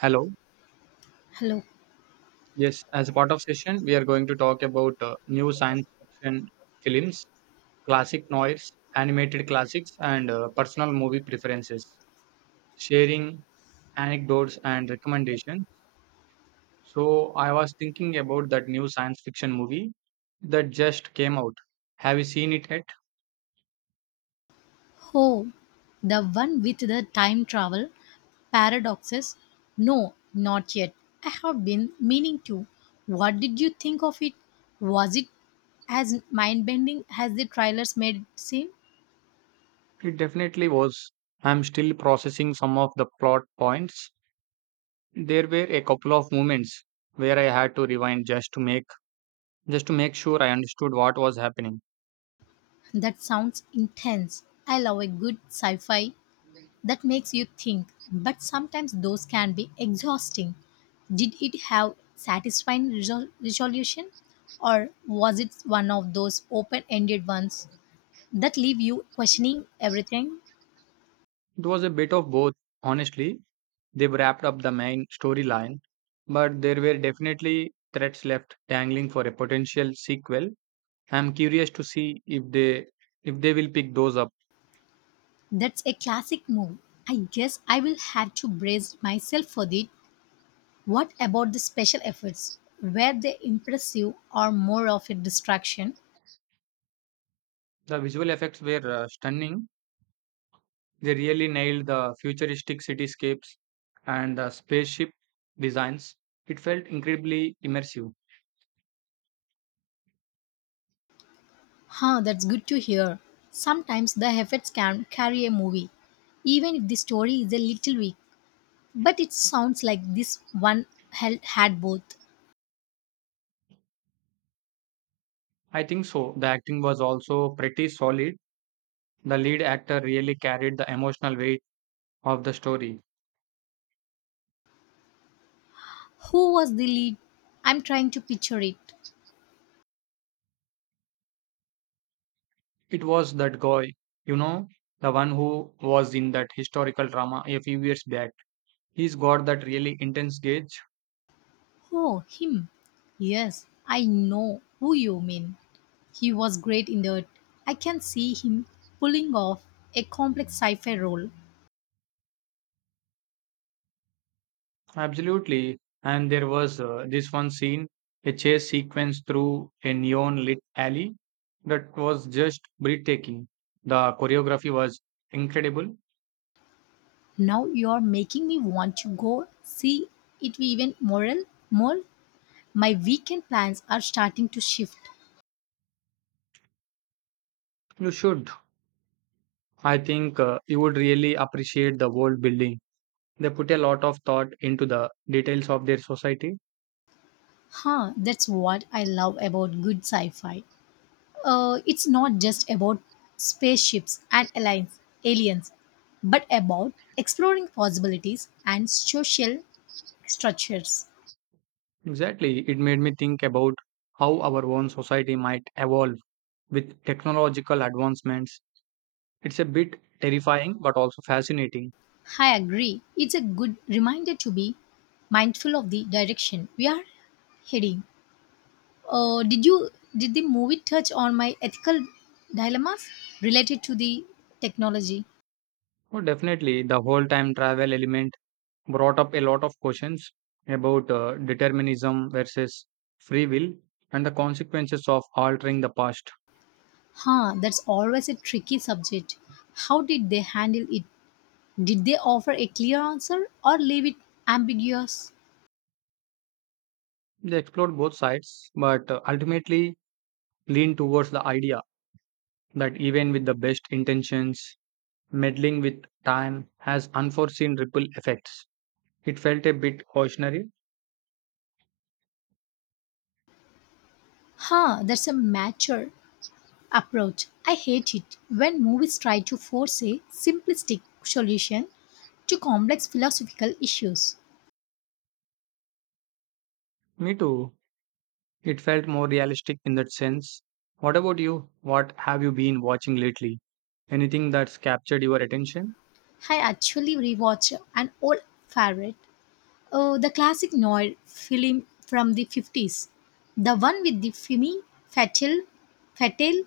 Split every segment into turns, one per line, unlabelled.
Hello.
Hello.
Yes, as a part of session, we are going to talk about new science fiction films, classic noise, animated classics, and personal movie preferences, sharing anecdotes and recommendations. So, I was thinking about that new science fiction movie that just came out. Have you seen it yet?
Oh, the one with the time travel paradoxes? No, not yet. I have been meaning to. What did you think of it? Was it as mind bending as the trailers made it seem?
It definitely was. I'm still processing some of the plot points. There were a couple of moments where I had to rewind just to make sure I understood what was happening.
That sounds intense. I love a good sci fi that makes you think, but sometimes those can be exhausting. Did it have satisfying resolution, or was it one of those open ended ones that leave you questioning everything?
It was a bit of both, honestly. They wrapped up the main storyline, but there were definitely threads left dangling for a potential sequel. I'm curious to see if they will pick those up.
That's a classic move. I guess I will have to brace myself for that. What about the special efforts? Were they impressive or more of a distraction?
The visual effects were stunning. They really nailed the futuristic cityscapes and the spaceship designs. It felt incredibly immersive.
Huh, that's good to hear. Sometimes the efforts can carry a movie, even if the story is a little weak. But it sounds like this one had both.
I think so. The acting was also pretty solid. The lead actor really carried the emotional weight of the story.
Who was the lead? I'm trying to picture it.
It was that guy, you know, the one who was in that historical drama a few years back. He's got that really intense gauge.
Oh, him. Yes, I know who you mean. He was great in that. I can see him pulling off a complex sci fi role.
Absolutely. And there was this one scene, a chase sequence through a neon lit alley that was just breathtaking. The choreography was incredible.
Now you're making me want to go see it even moral more. My weekend plans are starting to shift.
You should. I think you would really appreciate the world building. They put a lot of thought into the details of their society.
Huh, that's what I love about good sci fi. It's not just about spaceships and aliens, aliens, but about exploring possibilities and social structures.
Exactly. It made me think about how our own society might evolve with technological advancements. It's a bit terrifying but also fascinating.
I agree. It's a good reminder to be mindful of the direction we are heading. Did you did the movie touch on my ethical dilemmas related to the technology?
Oh, definitely, the whole time travel element brought up a lot of questions about determinism versus free will and the consequences of altering the past.
Huh, that's always a tricky subject. How did they handle it? Did they offer a clear answer or leave it ambiguous?
They explored both sides, but ultimately leaned towards the idea that even with the best intentions, meddling with time has unforeseen ripple effects. It felt a bit cautionary.
Huh, that's a mature approach. I hate it when movies try to force a simplistic solution to complex philosophical issues.
Me too. It felt more realistic in that sense. What about you? What have you been watching lately? Anything that's captured your attention?
I actually rewatch an old favorite, the classic noir film from the 50s, the one with the Femme Fatale, Fatale,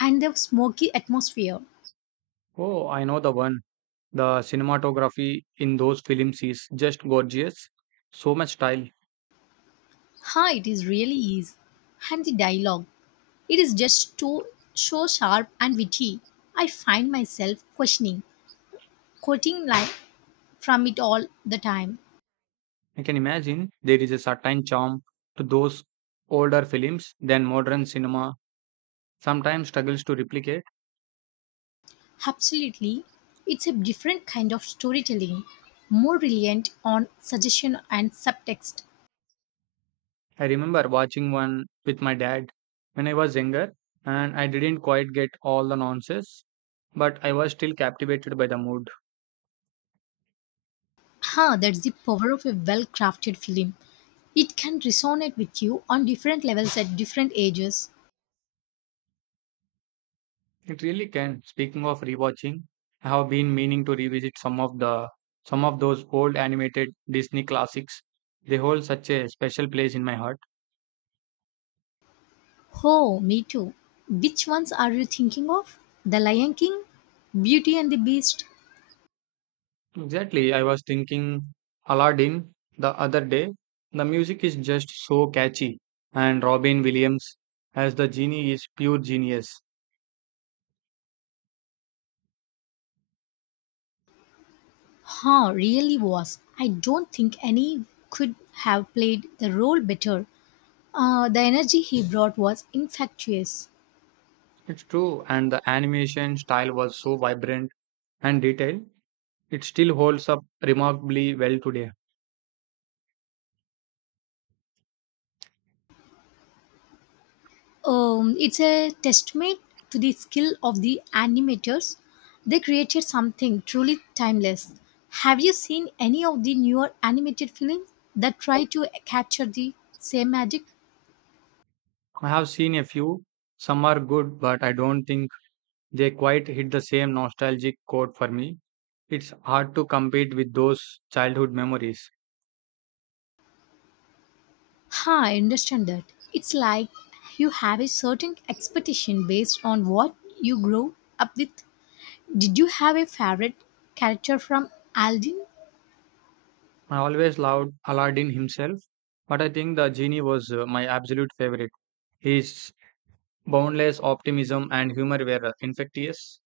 and the smoky atmosphere.
Oh, I know the one. The cinematography in those films is just gorgeous. So much style.
Ha, it is really is. And the dialogue, it is just too, so sharp and witty. I find myself quoting line from it all the time.
I can imagine there is a certain charm to those older films than modern cinema sometimes struggles to replicate.
Absolutely. It's a different kind of storytelling, more reliant on suggestion and subtext.
I remember watching one with my dad when I was younger and I didn't quite get all the nonsense but I was still captivated by the mood.
Ha, that's the power of a well crafted film. It can resonate with you on different levels at different ages.
It really can. Speaking of rewatching, I have been meaning to revisit some of those old animated Disney classics. They hold such a special place in my heart.
Oh, me too. Which ones are you thinking of? The Lion King? Beauty and the Beast?
Exactly. I was thinking Aladdin the other day. The music is just so catchy and Robin Williams as the genie is pure genius.
Huh, really was. I don't think any could have played the role better. The energy he brought was infectious.
It's true and the animation style was so vibrant and detailed. It still holds up remarkably well today.
It's a testament to the skill of the animators. They created something truly timeless. Have you seen any of the newer animated films that try to capture the same magic?
I have seen a few. Some are good, but I don't think they quite hit the same nostalgic chord for me. It's hard to compete with those childhood memories.
Huh, I understand that. It's like you have a certain expectation based on what you grow up with. Did you have a favorite character from Aladdin?
I always loved Aladdin himself, but I think the genie was my absolute favorite. His boundless optimism and humor were infectious.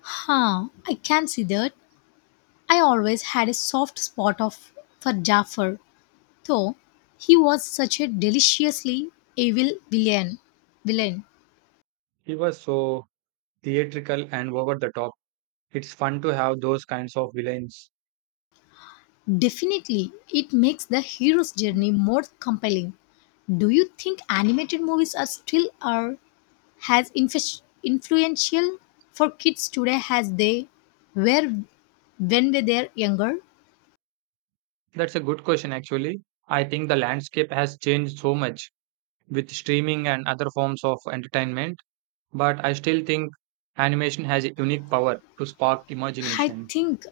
Huh, I can see that. I always had a soft spot of for Jafar. Though he was such a deliciously evil villain, villain,
He was so theatrical and over the top. It's fun to have those kinds of villains.
definitely it makes the hero's journey more compelling. Do you think animated movies are as influential for kids today as they were when they were younger?
That's a good question, actually. I think the landscape has changed so much with streaming and other forms of entertainment, but I still think animation has a unique power to spark
I
imagination.
think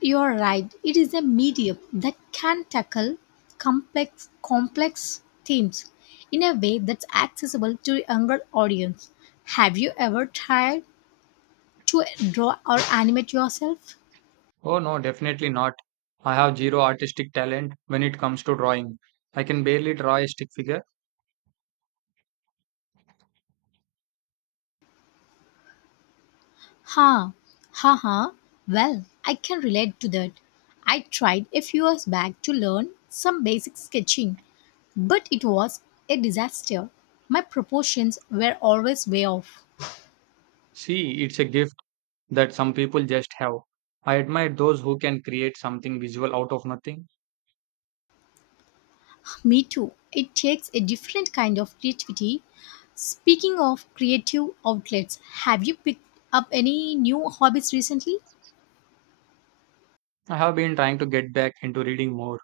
you're right. It is a medium that can tackle complex themes in a way that's accessible to a younger audience. Have you ever tried to draw or animate yourself?
Oh no, definitely not. I have zero artistic talent when it comes to drawing. I can barely draw a stick figure.
Ha, ha, ha. Well, I can relate to that. I tried a few years back to learn some basic sketching, but it was a disaster. My proportions were always way off.
See, it's a gift that some people just have. I admire those who can create something visual out of nothing.
Me too. It takes a different kind of creativity. Speaking of creative outlets, have you picked up any new hobbies recently?
I have been trying to get back into reading more.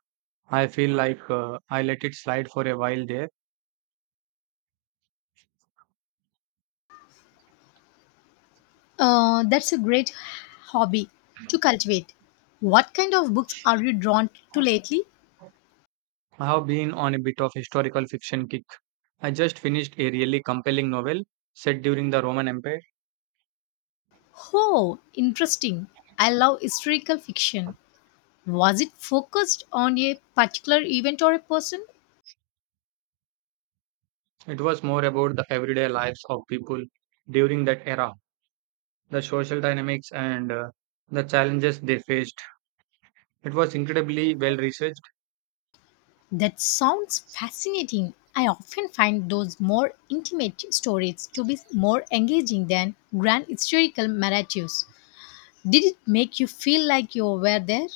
I feel like I let it slide for a while there.
That's a great hobby to cultivate. What kind of books are you drawn to lately?
I have been on a bit of historical fiction kick. I just finished a really compelling novel set during the Roman Empire.
Oh, interesting. I love historical fiction. Was it focused on a particular event or a person?
It was more about the everyday lives of people during that era, the social dynamics and the challenges they faced. It was incredibly well researched.
That sounds fascinating. I often find those more intimate stories to be more engaging than grand historical narratives. Did it make you feel like you were there?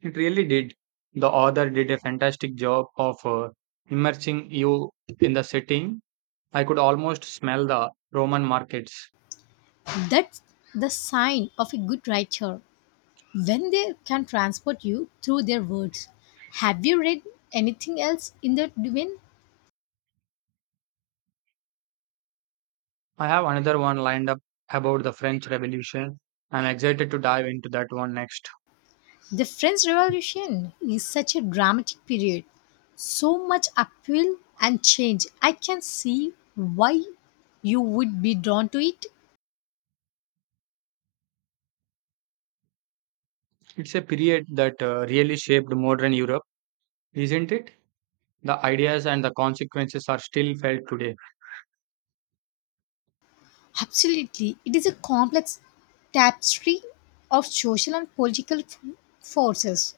It really did. The author did a fantastic job of immersing you in the setting. I could almost smell the Roman markets.
That's the sign of a good writer when they can transport you through their words. Have you read anything else in that vein?
I have another one lined up about the French Revolution. I'm excited to dive into that one next.
The French Revolution is such a dramatic period, so much upheaval and change. I can see why you would be drawn to it.
It's a period that really shaped modern Europe, isn't it? The ideas and the consequences are still felt today.
Absolutely, it is a complex tapestry of social and political forces.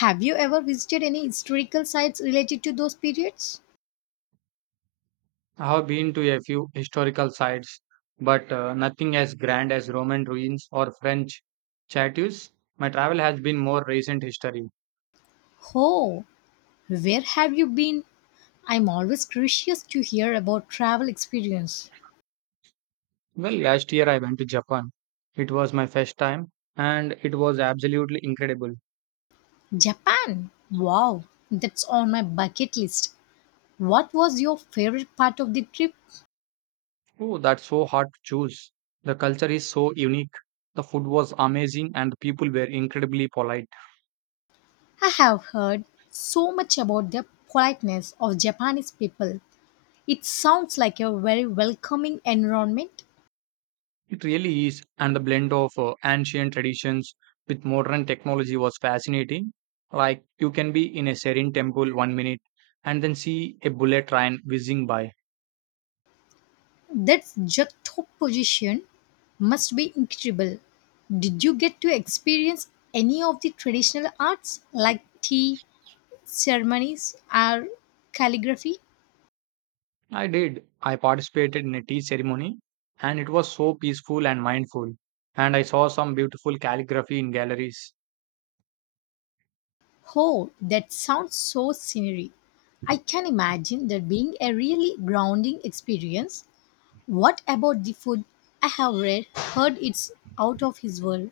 Have you ever visited any historical sites related to those periods?
I have been to a few historical sites, but nothing as grand as Roman ruins or French châteaux. My travel has been more recent history.
Oh, where have you been? I'm always curious to hear about travel experience.
Well, last year I went to Japan. It was my first time, and it was absolutely incredible.
Japan! Wow, that's on my bucket list. What was your favorite part of the trip?
Oh, that's so hard to choose. The culture is so unique. The food was amazing, and the people were incredibly polite.
I have heard so much about the politeness of Japanese people. It sounds like a very welcoming environment.
It really is, and the blend of ancient traditions with modern technology was fascinating. Like, you can be in a serene temple one minute and then see a bullet train whizzing by.
That's just top position must be incredible. Did you get to experience any of the traditional arts like tea ceremonies or calligraphy?
I did. I participated in a tea ceremony, and it was so peaceful and mindful. And I saw some beautiful calligraphy in galleries.
Oh, that sounds so scenery. I can imagine that being a really grounding experience. What about the food? I have read, heard it's out of his world.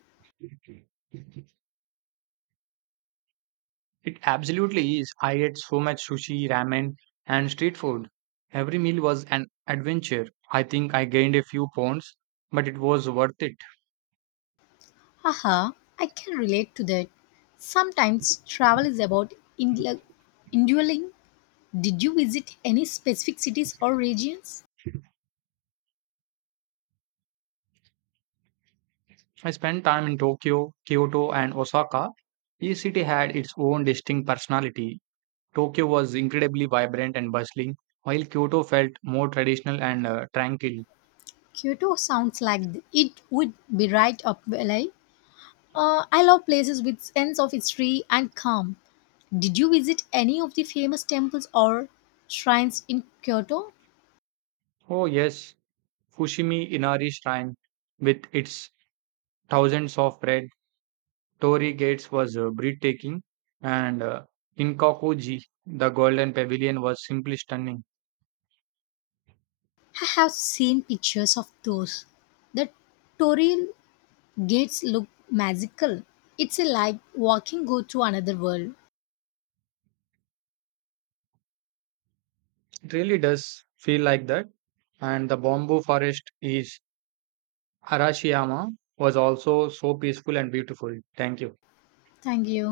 It absolutely is. I ate so much sushi, ramen, and street food. Every meal was an adventure. I think I gained a few pounds, but it was worth it.
Haha, I can relate to that. Sometimes travel is about indul- indulging. Did you visit any specific cities or regions?
I spent time in Tokyo, Kyoto, and Osaka. Each city had its own distinct personality. Tokyo was incredibly vibrant and bustling, while Kyoto felt more traditional and tranquil.
Kyoto sounds like it would be right up my alley. I love places with sense of history and calm. Did you visit any of the famous temples or shrines in Kyoto?
Oh, yes, Fushimi Inari Shrine with its thousands of red Torii Gates was breathtaking, and Kinkakuji, the Golden Pavilion, was simply stunning.
I have seen pictures of those. The Toril gates look magical. It's like walking go to another world.
It really does feel like that. And the bamboo forest is Arashiyama was also so peaceful and beautiful. Thank you.
Thank you.